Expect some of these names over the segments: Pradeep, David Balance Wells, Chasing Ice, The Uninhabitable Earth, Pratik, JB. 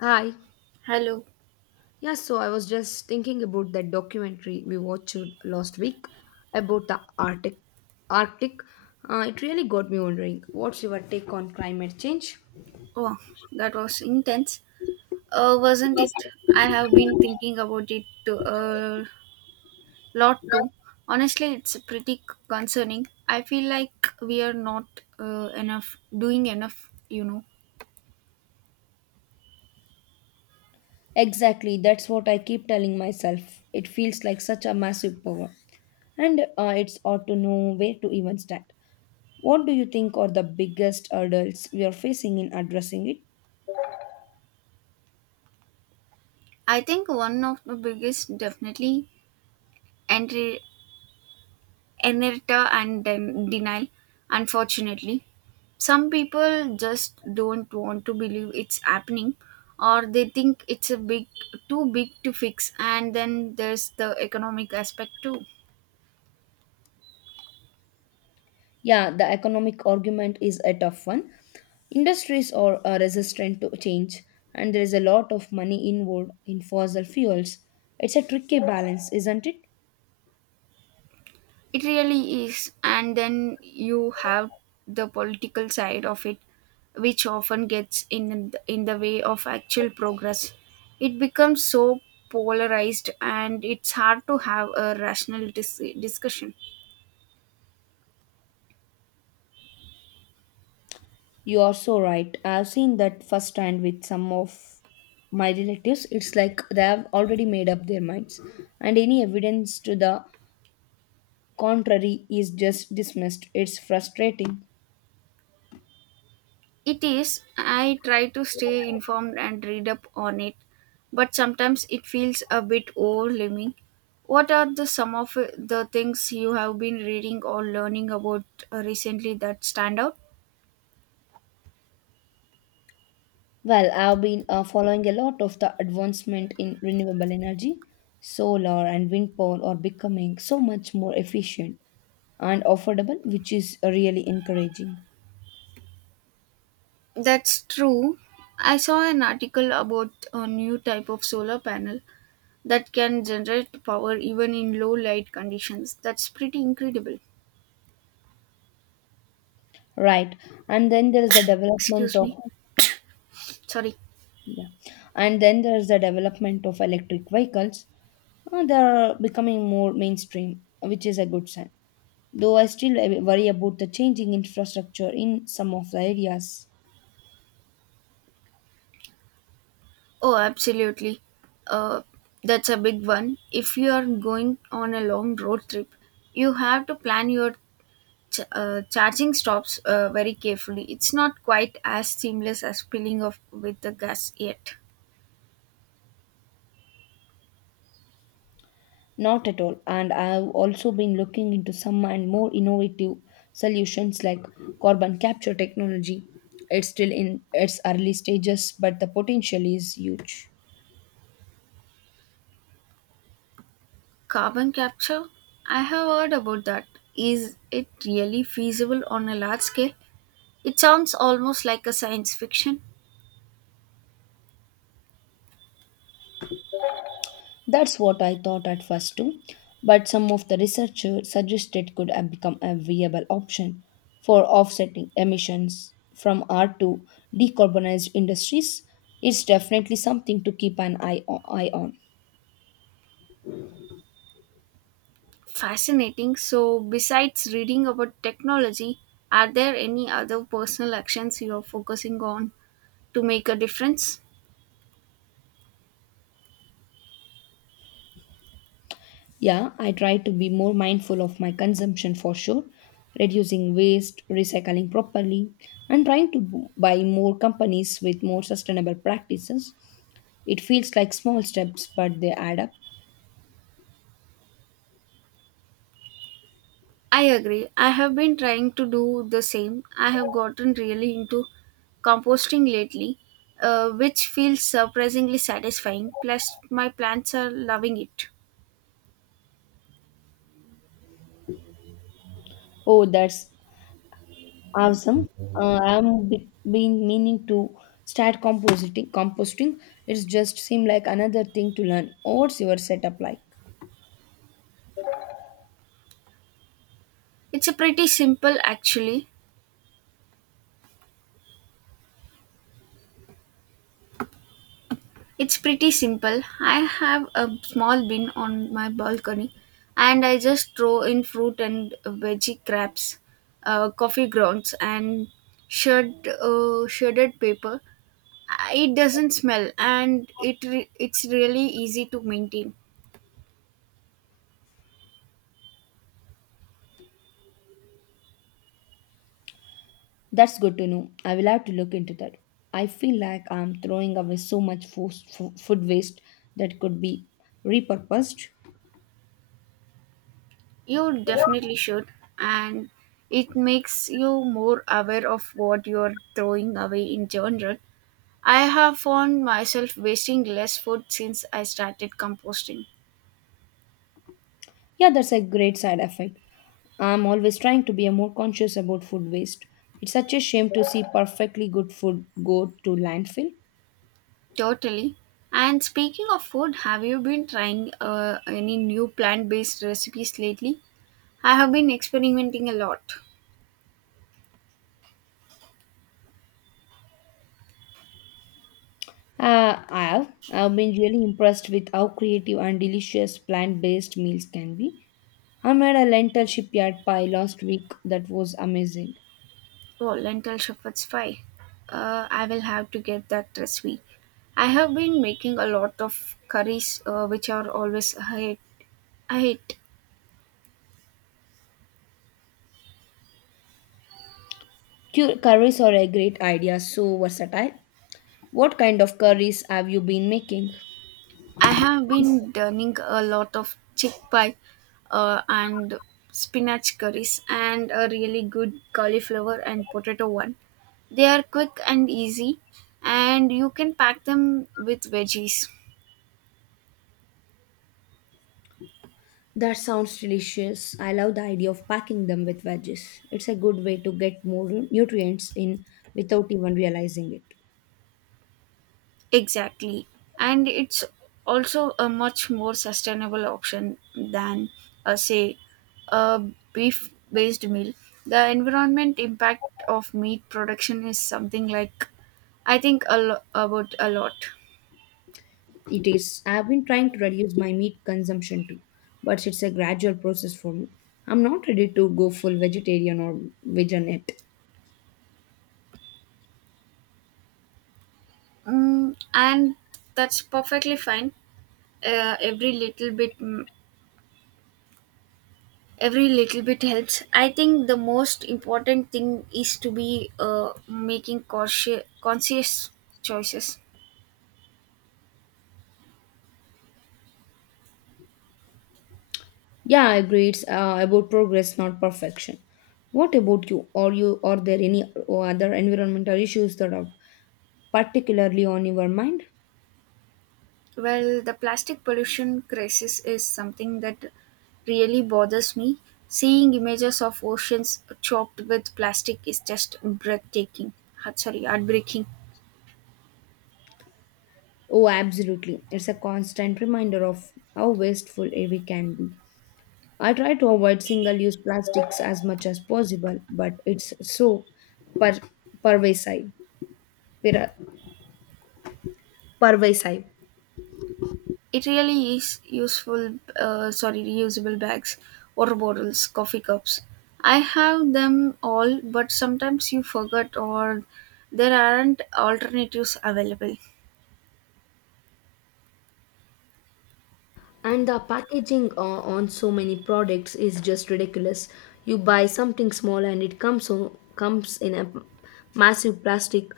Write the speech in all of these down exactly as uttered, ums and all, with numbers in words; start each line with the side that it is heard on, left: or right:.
left: Hi.
right: Hello.
left: Yeah, so I was just thinking about that documentary we watched last week about the Arctic. Arctic. Uh, it really got me wondering, what's your take on climate change?
right: Oh, that was intense, uh, wasn't it? I have been thinking about it a uh, lot too. Honestly, it's pretty c- concerning. I feel like we are not uh, enough doing enough. You know,
left: Exactly, that's what I keep telling myself. It feels like such a massive power, and uh, it's ought to know where to even start. What do you think are the biggest hurdles we are facing in addressing it?
right: I think one of the biggest, definitely, entry inertia and den- denial, unfortunately. Some people just don't want to believe it's happening, or they think it's a big too big to fix, and then there's the economic aspect too.
left: Yeah, the economic argument is a tough one. Industries are, are resistant to change, and there is a lot of money involved in fossil fuels. It's a tricky balance, isn't it?
right: It really is, and then you have the political side of it, which often gets in in the way of actual progress. It becomes so polarized, and it's hard to have a rational dis- discussion.
left: You are so right. I've seen that firsthand with some of my relatives. It's like they have already made up their minds, and any evidence to the contrary is just dismissed. It's frustrating.
right: It is. I try to stay informed and read up on it, but sometimes it feels a bit overwhelming. What are the some of the things you have been reading or learning about uh, recently that stand out?
left: Well, I've been uh, following a lot of the advancement in renewable energy. Solar and wind power are becoming so much more efficient and affordable, which is really encouraging.
right: That's true. I saw an article about a new type of solar panel that can generate power even in low light conditions. That's pretty incredible.
left: Right. And then there is the development
right: Excuse
left: of
right: me. Sorry.
left: yeah. And then there is the development of electric vehicles. Uh, they are becoming more mainstream, which is a good sign. Though I still worry about the changing infrastructure in some of the areas.
right: Oh, absolutely. Uh, that's a big one. If you are going on a long road trip, you have to plan your ch- uh, charging stops uh, very carefully. It's not quite as seamless as filling up with the gas yet.
left: Not at all. And I've also been looking into some and more innovative solutions like carbon capture technology. It's still in its early stages, but the potential is huge.
right: Carbon capture? I have heard about that. Is it really feasible on a large scale? It sounds almost like a science fiction.
left: That's what I thought at first too. But some of the researchers suggested could have become a viable option for offsetting emissions from our to decarbonized industries. It's definitely something to keep an eye o- eye on.
right: Fascinating. So, besides reading about technology, are there any other personal actions you are focusing on to make a difference?
left: Yeah, I try to be more mindful of my consumption for sure, reducing waste, recycling properly, and trying to b- buy more companies with more sustainable practices. It feels like small steps, but they add up.
right: I agree. I have been trying to do the same. I have gotten really into composting lately, uh, which feels surprisingly satisfying. Plus, my plants are loving it.
left: Oh, that's awesome. Uh, I'm be- been meaning to start compositing. Composting. It's just seemed like another thing to learn. What's your setup like?
right: It's a pretty simple actually, it's pretty simple. I have a small bin on my balcony, and I just throw in fruit and veggie scraps, uh, coffee grounds, and shred, uh, shredded paper. Uh, It doesn't smell, and it re- it's really easy to maintain.
left: That's good to know. I will have to look into that. I feel like I'm throwing away so much food, food waste that could be repurposed.
right: You definitely should, and it makes you more aware of what you're throwing away in general. I have found myself wasting less food since I started composting.
left: Yeah, that's a great side effect. I'm always trying to be a more conscious about food waste. It's such a shame to see perfectly good food go to landfill.
right: Totally. And speaking of food, have you been trying uh, any new plant-based recipes lately? I have been experimenting a lot.
left: Uh, I've I've been really impressed with how creative and delicious plant-based meals can be. I made a lentil shipyard pie last week that was amazing.
right: Oh, lentil shepherd's pie. Uh, I will have to get that recipe. I have been making a lot of curries, uh, which are always I hate. I hate.
left: Cu- Curries are a great idea, so versatile. What kind of curries have you been making?
right: I have been dining a lot of chickpea uh, and spinach curries, and a really good cauliflower and potato one. They are quick and easy, and you can pack them with veggies.
left: That sounds delicious. I love the idea of packing them with veggies. It's a good way to get more nutrients in without even realizing it.
right: Exactly. And it's also a much more sustainable option than, uh, say, a beef based meal. The environment impact of meat production is something like I think a lo- about a lot.
left: It is. I've been trying to reduce my meat consumption too, but it's a gradual process for me. I'm not ready to go full vegetarian or vegan yet.
right: Mm, and that's perfectly fine. Uh, every little bit, mm, every little bit helps. I think the most important thing is to be uh, making conscious, conscious choices.
left: Yeah, I agree. It's uh, about progress, not perfection. What about you? Are you are there any other environmental issues that are particularly on your mind?
right: Well, the plastic pollution crisis is something that really bothers me. Seeing images of oceans choked with plastic is just breathtaking. Ah, sorry, heartbreaking.
left: Oh, absolutely. It's a constant reminder of how wasteful we can be. I try to avoid single-use plastics as much as possible, but it's so per- pervasive. Per- pervasive.
right: It really is useful, uh, sorry, reusable bags, water bottles, coffee cups. I have them all, but sometimes you forget or there aren't alternatives available.
left: And the packaging o- on so many products is just ridiculous. You buy something small and it comes o- comes in a massive plastic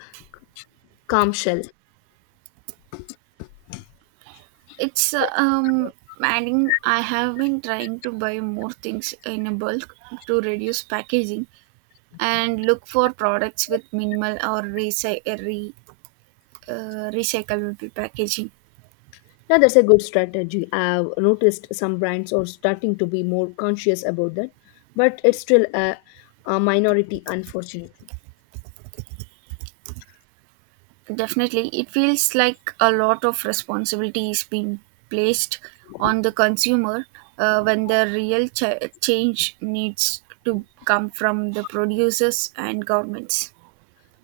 left: calm shell.
right: It's uh, um, adding, I have been trying to buy more things in a bulk to reduce packaging, and look for products with minimal or recy- uh, re- uh, recyclable packaging.
left: Yeah, that's a good strategy. I've noticed some brands are starting to be more conscious about that, but it's still a, a minority, unfortunately.
right: Definitely, it feels like a lot of responsibility is being placed on the consumer uh, when the real ch- change needs to come from the producers and governments.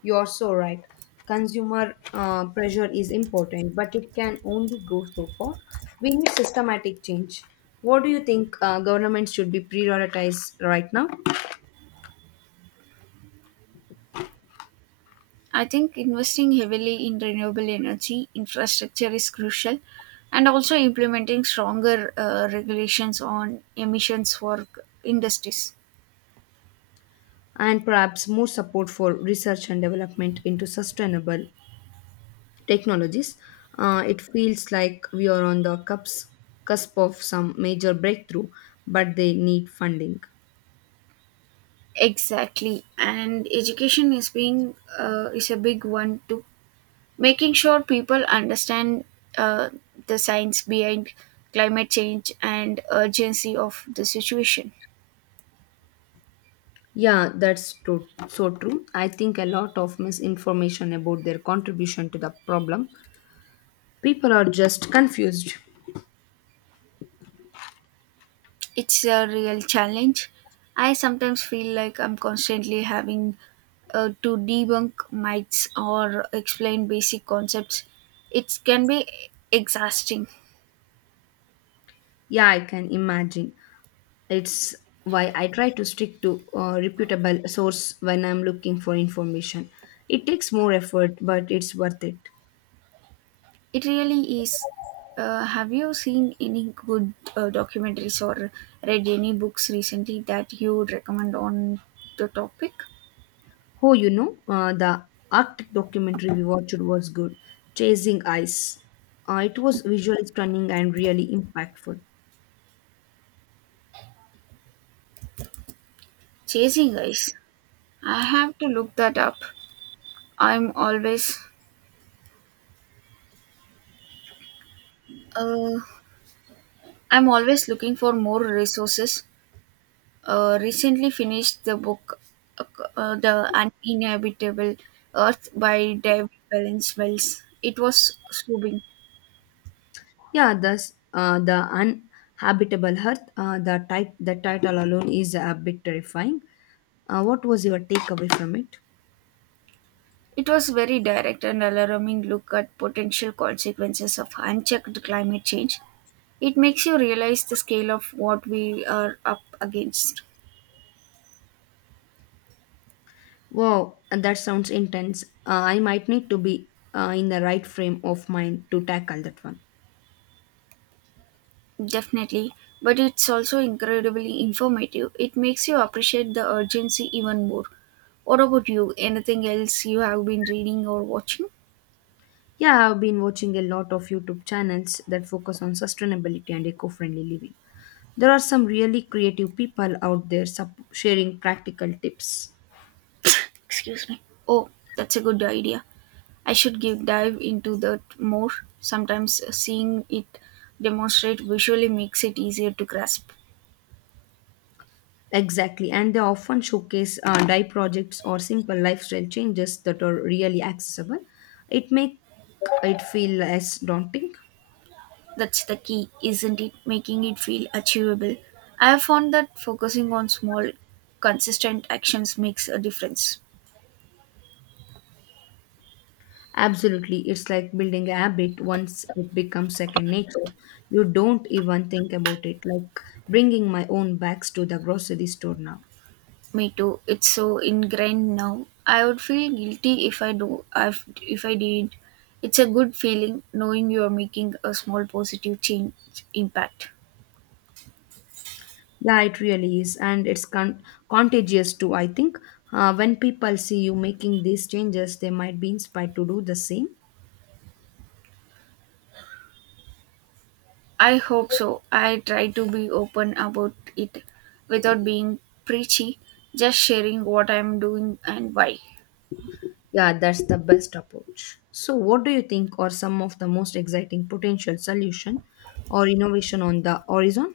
left: You're so right. Consumer uh, pressure is important, but it can only go so far. We need systematic change. What do you think uh, government should be prioritized right now?
right: I think investing heavily in renewable energy infrastructure is crucial, and also implementing stronger uh, regulations on emissions for industries.
left: And perhaps more support for research and development into sustainable technologies. Uh, it feels like we are on the cups, cusp of some major breakthrough, but they need funding.
right: Exactly, and education is being uh, is a big one too, making sure people understand uh, the science behind climate change and urgency of the situation.
left: Yeah, that's true. So true. I think a lot of misinformation about their contribution to the problem. People are just confused.
right: It's a real challenge. I sometimes feel like I'm constantly having uh, to debunk myths or explain basic concepts. It can be exhausting.
left: Yeah, I can imagine. It's why I try to stick to a reputable source when I'm looking for information. It takes more effort, but it's worth it.
right: It really is. Uh, have you seen any good uh, documentaries or read any books recently that you would recommend on the topic?
left: Oh, you know, uh, the Arctic documentary we watched was good. Chasing Ice. Uh, it was visually stunning and really impactful.
right: Chasing ice. I have to look that up. I'm always uh, I'm always looking for more resources. Uh, recently finished the book uh, The Uninhabitable Earth by David Balance Wells. It was soothing.
left: Yeah, thus uh, the uninhabitable Earth. Uh, the, tit- the title alone is a bit terrifying. Uh, what was your takeaway from it?
right: It was very direct and alarming look at potential consequences of unchecked climate change. It makes you realize the scale of what we are up against.
left: Wow, and that sounds intense. Uh, I might need to be uh, in the right frame of mind to tackle that one.
right: Definitely, but it's also incredibly informative. It makes you appreciate the urgency even more. What about you? Anything else you have been reading or watching?
left: Yeah, I've been watching a lot of YouTube channels that focus on sustainability and eco friendly living. There are some really creative people out there sup- sharing practical tips.
right: Excuse me. Oh, that's a good idea. I should give dive into that more. Sometimes seeing it demonstrate visually makes it easier to grasp.
left: Exactly, and they often showcase uh, dye projects or simple lifestyle changes that are really accessible. It makes it feel less daunting.
right: That's the key, isn't it? Making it feel achievable. I have found that focusing on small, consistent actions makes a difference.
left: Absolutely. It's like building a habit. Once it becomes second nature, you don't even think about it. Like bringing my own bags to the grocery store now.
right: Me too. It's so ingrained now. I would feel guilty if I do if, if I didn't. It's a good feeling knowing you are making a small positive change impact.
left: Yeah, it really is. And it's con- contagious too, I think. Uh, when people see you making these changes, they might be inspired to do the same.
right: I hope so. I try to be open about it without being preachy, just sharing what I'm doing and why.
left: Yeah, that's the best approach. So, what do you think are some of the most exciting potential solution or innovation on the horizon?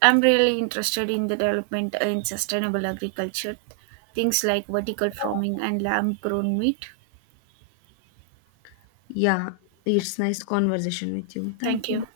right: I'm really interested in the development in sustainable agriculture, things like vertical farming and lamb grown meat.
left: Yeah, it's nice conversation with you. Thank
right: Thank
left: you.
right: you.